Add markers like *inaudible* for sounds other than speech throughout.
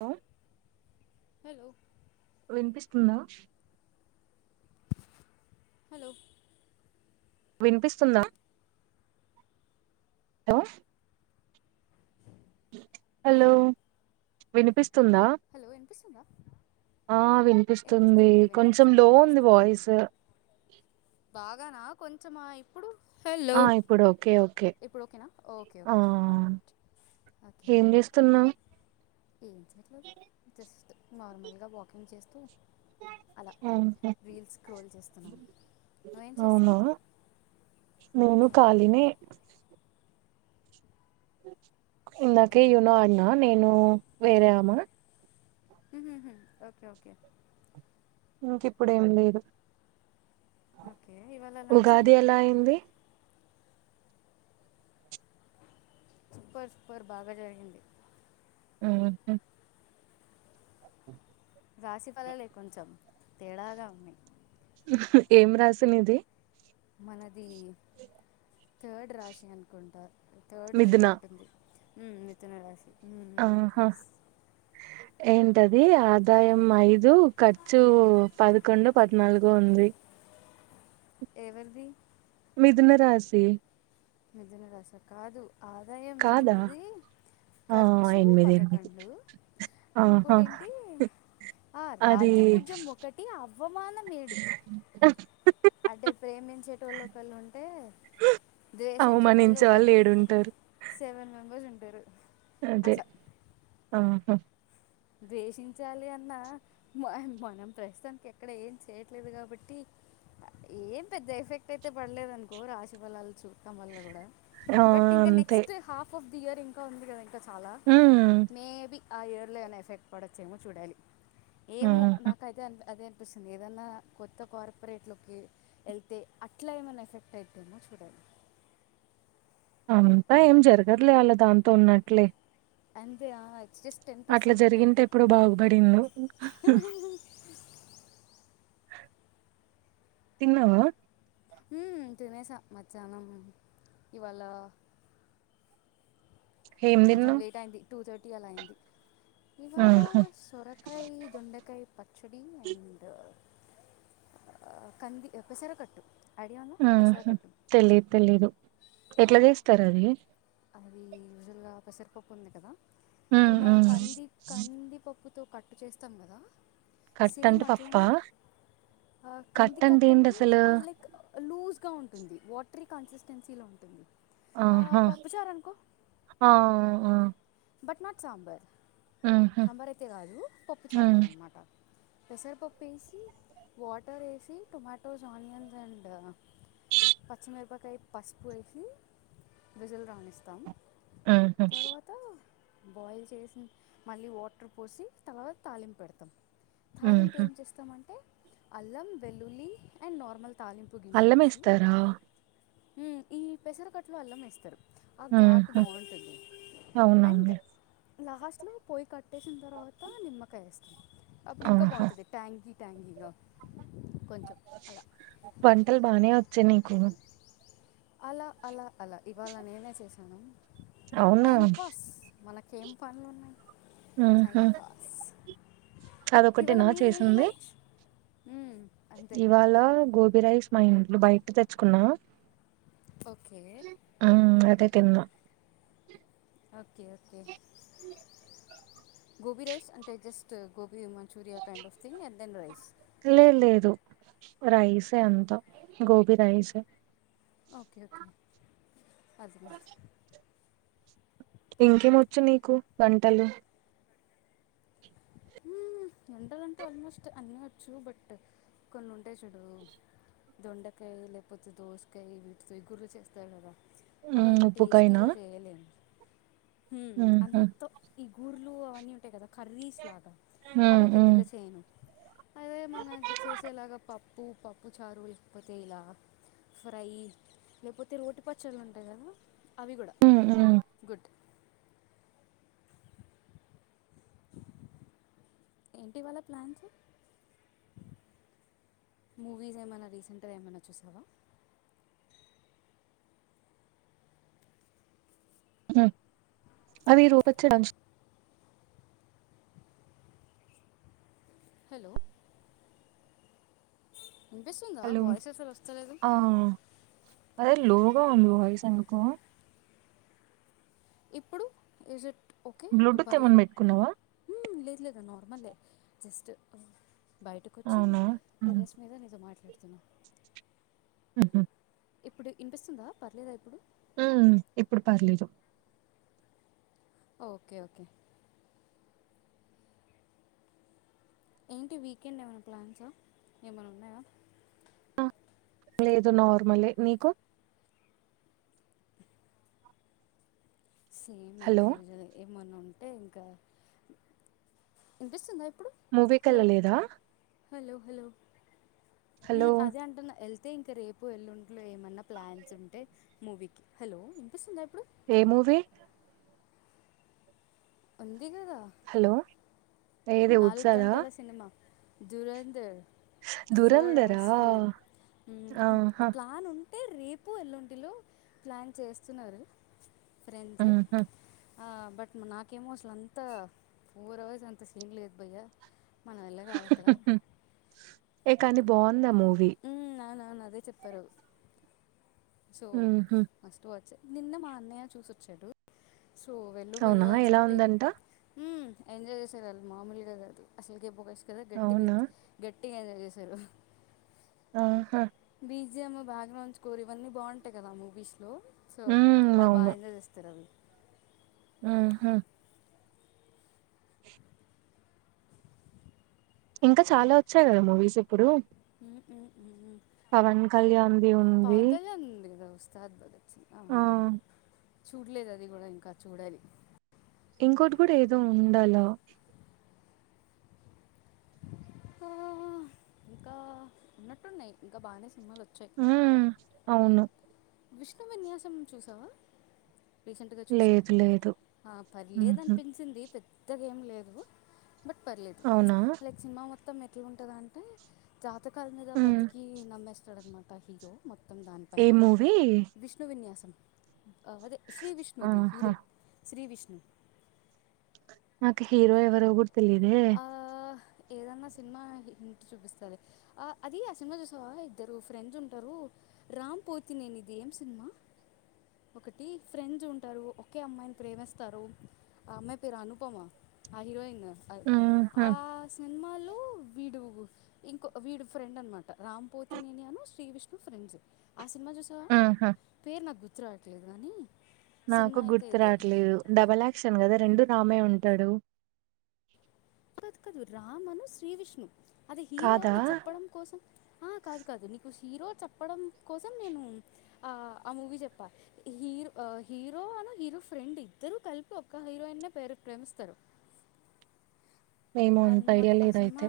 ఆ హలో వినిపిస్తుందా హలో వినిపిస్తుందా హలో హలో వినిపిస్ తుంద హలో వినిపిస్తుందా ఆ వినిపిస్తుంది కొంచెం వినిపిస్తుంది లో ఉంది వినిపిస్తుంది వాయిస్ కొంచం ఆ ఇప్పుడు హలో ఆ ఇప్పుడు ఓకే ఓకే ఇప్పుడు ఓకేనా ఓకే ఆ ఓకే ఆల్రైట్ ఏం చేస్తున్నావ్ ఉమ్ చెయ్యట్లె జస్ట్ నార్మల్గా వాకింగ్ చేస్తు ఉమ్మ్ స్క్రోల్ చేస్తున్నాను నువ్వేం అవునా చేస్తున్నావు నేను కాలినే *unintelligible* ఇందాకే ఓకే యునో ఆడినా నేను వేరే ఆమ ఉహుహు ఓకే ఓకే ఇంక ఇప్పుడు ఏం లేదు ఓకే ఇవ్వాలా లంచ్ ఉగాది ఏంటి ఎలా అయింది సూపర్ సూపర్ బాగా జరిగింది మ్ హు *unintelligible* రాశి ఫలాలే కొంచెం తేడాగా ఉన్నయ్ ఏం రాసినిది మనది థర్డ్ రాశి అనుకుంటా థర్డది ఏదో మిథున ఉంటుంది ఉమ్ మిథున రాశి ఆహా ఎస్ ఏంటది ఆదాయం ఐదు ఖర్చు పదకొండో పద్నాలుగో ఉంది ఎవర్ది మిథున రాశి మిథున రాశా కాదు ఆదాయం కాదా ఎనిమిది ఆ ఖర్చు ఎనిమిది ఎనిమిది పదకొండు ఆహా ఇంకొటి ఏంటి ఆ అది రాజ్యభూజ్యం ఒకటి అవ్ వమానం ఏడు అదే ప్రేమించేటోలు ఒక్కలు ఉంటే ద్వేషించేటోళ్ళు అవమానించే వాళ్ళు ఏడుంటారు హ్ మెంబెర్స్ ఉంటరు అదే ఆహా ద్వేషించాలి అన్న మ మనం ప్రస్తుతానికి ఎక్కడ ఏం చేయట్లేదు కాబట్టి ఏం పెద్ద ఎఫెక్ట్ అయితే పడలేద అనుకో రాశి ఫలాలు చూడటం వల్ల కూడా ఆ బట్ ఇంక అంతే నెక్స్ట హాఫ్ ఆఫ్ ఇయర్ ఇంకా ఉంది కదా ఇం కా చాలా um maybe ah early enough రేప్ పడొచ్చేమో చూడాలి ఏమో ఆహా నాకైతే అన్ అదే పిస్తుంది ఏదన్నా కొత్త కార్పొరేట్లోకి వెళ్తే అట్లా ఏమ్మన్న ఎఫెక్ట్ అయితుందా చూడాలి అంతా ఏం జరగద్లే అలా దాంతో ఉన్నట్లే అంతే ఆ అట్లా జరిగింటే ఎప్పుడో బాగుపడిందు తిన్నా వా ఉ తినేసా మధ్యాహ్నం ఇవ్వాళా ఏం కొంచెం తిన్నావ్ లేట్ అయింది టూ థర్టీ అలా అయ్యింది ఇవాళ ఆహా సొరకాయ దొండకాయ ప చేడి అండ్ ఆ కంది పెసరకట్టు ఐడియా ఉందా ఆ హ పెసరకట్టు తెలీద్ తెలీదు ఎట్లా చేస్తర్ రండి అది యూజువల్గా పెసరిపప్పు ఉంది కదా ఉమ్ ఇప్పుడు మనం ఉమ్ కంది కందిపప్పు తో కట్టు చేస్తాం కదా కట్ సేమ్ అంటే పప్పా అట్లనే కట్ కంది అంటే ఏంటి కట్టంటే అసలు అది లైక్ లూజ్గా ఉంటుంది వా బట్రీ కన్సిస్టెన్సీలో ఉంటుంది ఆ, ఆహా పప్పుచారు అనుకో హ ఆ అ బట్ నాట్ సాంబర్ ఉహు సాంబార్ అయితే కాదు పప్పు చార్ ఉమ్ లాగానమాట పెసరపప్పు వేసి వాటర్ వేసి టొమాటోస్ ఆనియన్స్ అండ్ పచ్చిమిరపకాయ పసుపు వేసి విజిల్ రాణిస్తాం ఉహు తరువాత బాయిల్ చేసి మళ్ళీ వాటర్ పోసి తర్వాత తాలింపు పెడతాం థాలింపు ఉహు ఏం చేస్తామంటే అల్లం వెల్లులి అండ్ నార్మల్ అల్లమేస్తారా మ్మ్ ఈ పెసరకట్లు అల్ల మేస్తారు ఆ ఘాటు బాగుంటది అవ్న్లే లాస్ట్ లో పోయ్ కట్ కట్టేసిన తర్వాత నిమ్మకాయ్ వేస్త్ అప్పుడు ఇంకా ఆహా బాగుంటది ట్యాంకి థ్యాంగీగా పంటల్ బానే శెనికూలు అలా అలా అలా ఇవాళ నేనే చేశా అవునా మనకేం పన్లున్నాయి ఉహు టైంపాస్ అదొకటేనా చేసింది అంతే ఇవాళ గోబి రైస్ మా ఇంట్లో బయట తెచ్చుకున్నా ఓకే ఆ అదే తిన్న ఓకే ఓకే గోబీ రైస్ అంటే జస్ట్ గోబీ మన్ Manchuria kind of thing and then rice లే లేదు రైసే అంత గోబీ రైసే ఓకే ఓకే అది *inaudible* ఇంకేం వచ్చు నీకు వంటలు హ్మ్మ్ వంటలంటే ఆల్మోస్ట్ అన్నీ వచ్చు బట్ కొన్ని ఉంటాయి చూడు దొండకాయ్ లేకపోతే దోసకాయ్ వీటితో ఇగుర్లు చేస్తారు కదా ఉమ్ అవంతా ఉప్పుకాయనా టేస్టీగా చేయలేను హ్మ్మ్ ఉహు అంతో ఇగుర్లు అవన్నీ ఉంటాయి కదా కర్రీ ఉమ్ అవి ఉమ్ పెద్దగా చేయను అదే మన చేసేలాగా పప్పు, పప్పు చారు లేకపోతే ఇలా ఫ్రై లేకపోతే రోటి పచ్చళ్ళు ఉంటాయి కదా అవి కూడా ఉమ్ ఉమ్ గుడ్ ఏంటి ఇవాళ ప్లాన్స్ మూవీస్ ఏమైనా రీసెంట్గా ఏమైనా చూసావా ఊ అవి రూప *unintelligible* హలో వినిపిస్తుందా దంచుతాలు వాయిస్ అసలు వస్తలేదు ఆ అదే లోగా ఉంద వాయిస్ అంతా ఇప్పుడు ఈజ్ ఇట్ ఓకే ఇప్పుడు బ్లూటూత్ ఏమన్నా పర్లేదా పెట్టుకున్నావా హుమ్ లేద్ లేదు నార్మలే జస్ట్ బయటకొచ్చి అవునా ఉమ్, టెర్రెస్ మీద నీతో మాట్లాడుత ఇత్తిన ఉహు ఇప్పుడు వినిపిస్తుందా పర్లేదా ఇప్పుడు ము ఇప్పుడు పర్లేదు ఓకే ఓకే ఏంటి వీకెండ్ ఏమైనా ప్లాన్సా ఏమైనా ఉన్నాయా లేదు నార్మలే నీకు స హలో ఏమన్నా ఉంటే ఇంకా ఇన్పిస్తుంద ఈ మూవీ కెళ్ళలేదా హలో హలో మ్ అదే అంటున్న వెల్ అయితే ఇంకా రేపు వెళ్ళుంట్లో ఏమన్నా ప్లాన్స్ ఉంటే మూవీకి హలో వినిపిస్తుందా ఇప్పుడు ఏ మూవీ అ దిగుద హలో ఏది నాలుగు ఉత్సాదా గంటల సినిమా దురందర్ ఫోర్ దురంధరా అవర్స్ ఫిలిం ఆహా ప్లాన్ ఉం అంటే రేపు ఎల్లుంటిలో ప్లాన్ చేస్తున్నారు ఆహా ఆ బట్ నాకేమో అసలు అంతా ఫోర్ అవర్స్ అంత ఏం లేదు బయ్య మన వల్ల కాదు అక్కడ ఏ కాని బావుంది ఆ మూవీ. నానానా అదే చెప్పారు. సో ఉహు మస్ట్ వాచె నిన్న మా అన్నయ్య చూసొచ్చాడు. సో వెళ్ళు వెళ్ళు అవునా అని ఎలా చెప్పి ఉందంట హ్ ఎంజాయ్ చేశారు ఆల్లు మామూలుగా కాదు అసలు కే *inaudible* కదా గట్టిగా అవునా గట్టి టిగా ఎంజాయ్ చేశారు. ఆహా బీజిఎమ్ బ్యాక్ గ్రౌండ్ స్కోర్ ఇవన్నీ బావుంటయి కదా మూవీస్లో. సో ఉమ్ అది బాఎంజాయ్ చేస్తారు ఆల్లు. ఆహా ఇంకా చాలా వచ్చాయి కదా మూవీస్ ఇప్పుడు. హుహుహ్ పవన్ కళ్యాణ్ ది ఉంది. కళ్యాణ్ ఉంది కదా ఉస్తాద్ బగత్ చి ఆహు ఆ చూడలేదు అది కూడా ఇంకా చూడాలి. ఇంకోటి కూడా ఏదో ఉండాల. ఇంకా ఇంకా ఉన్నట్టున్నయి ఇంకా బానే సి హ్మ్ అవును. విష్ణు విన్యాసం చూసావా. రీసెంట్ గా చూసా లేదు లేదు పర్లేదు ఆ ఊహూ అనిపించింది. పెద్ద గెం లేదు. బట్ పర్లేదు అవునా లైక్ సినిమా మొ త్తం ఎట్లా ఉంటదంటే జా తకాల మీద హ్మ్ బతికి నమ్మెస్తాడు అనమాట. త హీరో మొత్తం దానిపైన. అవి న్యాసం. అదే శ్రీ విష్ణుది ఆహా హీరో శ్రీ విష్ హ్ నాకు హీరో ఎవరో కూడ తెలీదే. ఏదన్నా సినిమా హింట్ చూపిస్తలే. అది ఆ సినిమా చూసావా ఇద్దరు ఫ్రెండ్స్ ఉంటరు రామ్ పోతినేని ది ఏం సినిమా ఒకటి ఫ్రెండ్స్ ఉంటరు ఒకే అమ్మాయిని ప్రేమిస్తారు ఆ అమ్మాయి పేరు అనుపమా ఆ హీరోయిన్. ఊహూ ఆ సినిమాలో వీడు ఇంకో వీడు ఫ్రెండ్ అనమాట రామ్ పోతి నేని ఉన్ను శ్రీ విష్ణు ఫ్రెండ్స్. ఆ సినిమా చూసావా ఊహూ పేరు నాకు గుర్తు రావట్లేదు కానీ. నాకు సినిమా అయితే గుర్తు ఇదే రావట్లేదు డబల్ యాక్షన్ కదా. రెండు రామే ఉంటాడు. కాదు కాదు రామను శ్రీ విష్ణు. అది హీరో కాదా నీకు చెప్పడం కోసం ఆ కాదు కాదు నీకు హీరో చెప్పడం కోసం నేను ఆ ఆ మూవీ చెప్పా హీరో హీరో అను హీరో ఫ్రెండ్ ఇద్దరు కలిపి ఒక్క హీరోయిన్నే ప్రేరు ప్రేమిస్తరు. ఏమో అంత ఐడియా లేదు అయితే.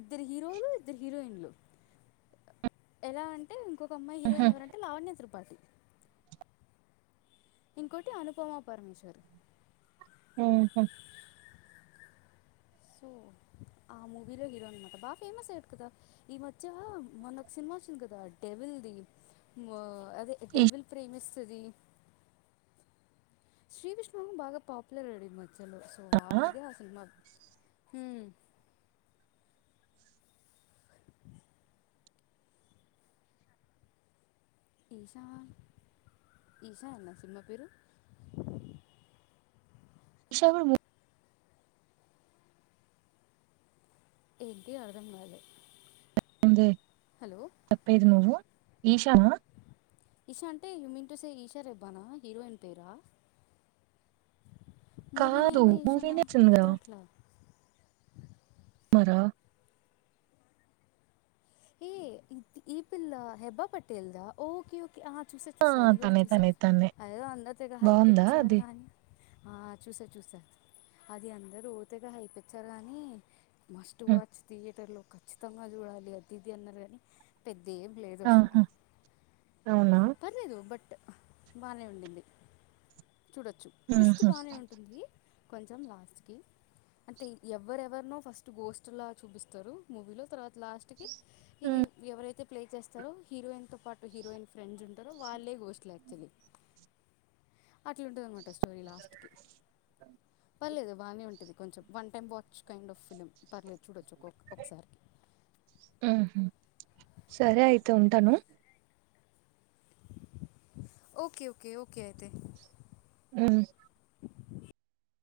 ఇద్దరు హీరోలు, ఇద్దరు హీరోయిన్లు ఎలా అంటే ఇంకొక అమ్మాయి ఊహూ హీరోయిన్ ఎవరంటే లావణ్య త్రి పాటి. ఇంకోటి అనుపమా పరమేశ్వర్. ఆహా సో ఆ మూవీలో హీరో అనమాట బాఫేమస్ అయ్యాడు కదా. ఈ మధ్యా మొన్నా ఒక సినిమా వచ్చింది కదా డెవిల్దీ ఆ అదే డెవిల్ ప్రేమిస్ సుధీర్ శ్రీ విష్ణు బాగా పాపులర్ అయ్యాడు ఈ మ ధ్యలో సో ఈషా వాడిదే ఆ సినిమా హ్ ఈశా ఈశా యేనా సినిమా పేరు ఈశ కూడ మూ ఏంటి అర్థం కాలే. ఎందె హలో చెప్పేది నువ్వు ఈశ నా ఈషా అంటే you mean to say Isha రెబ్బానా హీరోయిన్ పేరా. మూవీ కాదు నేమే ఈశానా మూవీనే వచ్చింది గుర్తు కదా రాట్లా. మరా ఏ ఇ ఈ పిల్లా హెబ్బా పటేల్ దా ఓకే ఓ ఆ చూసా ఆ చూసా అది కూడా తనే చూసా తనే తనే అది ఎదో తెగ బావుందా హైపిచ్చారు అది కాని ఆ చూసా చూసా అది అందరు ఓ తెగా హైపిచ్చారు కాని మస్ట్ హ్మ్ వాచ్ థియేటర్ లో ఖచ్చితంగా చూడాలి అది. ఇది అన్నరు కాని పె ఆహా అవునా. పర్లేేదు బట్ బాగానే ఉండింది. చూడొచ్చు ట్విస్ట్ ఊహూ బానే ఉంటుంది. కొంచెం లాస్ట్ కి అంటే ఎవరెవరినో ఫస్ట్ గోస్ట్లా చూపిస్తారు మూవీలో తర్వాత లాస్ట్ కి ఈ హ్మ్ ఎవరైతే ప్లే చేస్తారో హీరోయిన్తోపాటు హీరోయిన్ ఫ్రెండ్స్ ఉంటారో వాళ్ళే గోస్ట్లు యాక్చువల్లీ. అట్ల ఉంటుందన్నమా స్టోరి లాస్ట్కి. పర్లేదు బానే ఉంటది కొంచెం one time watch kind of film పర్లేదు చూడొచ్చు. ఒక్కొక్క ఒకసారికి ఉహుమ్ సరే అయితే ఉంటాను. ఓకే ఓకే ఓకే అయితే. ఉమ్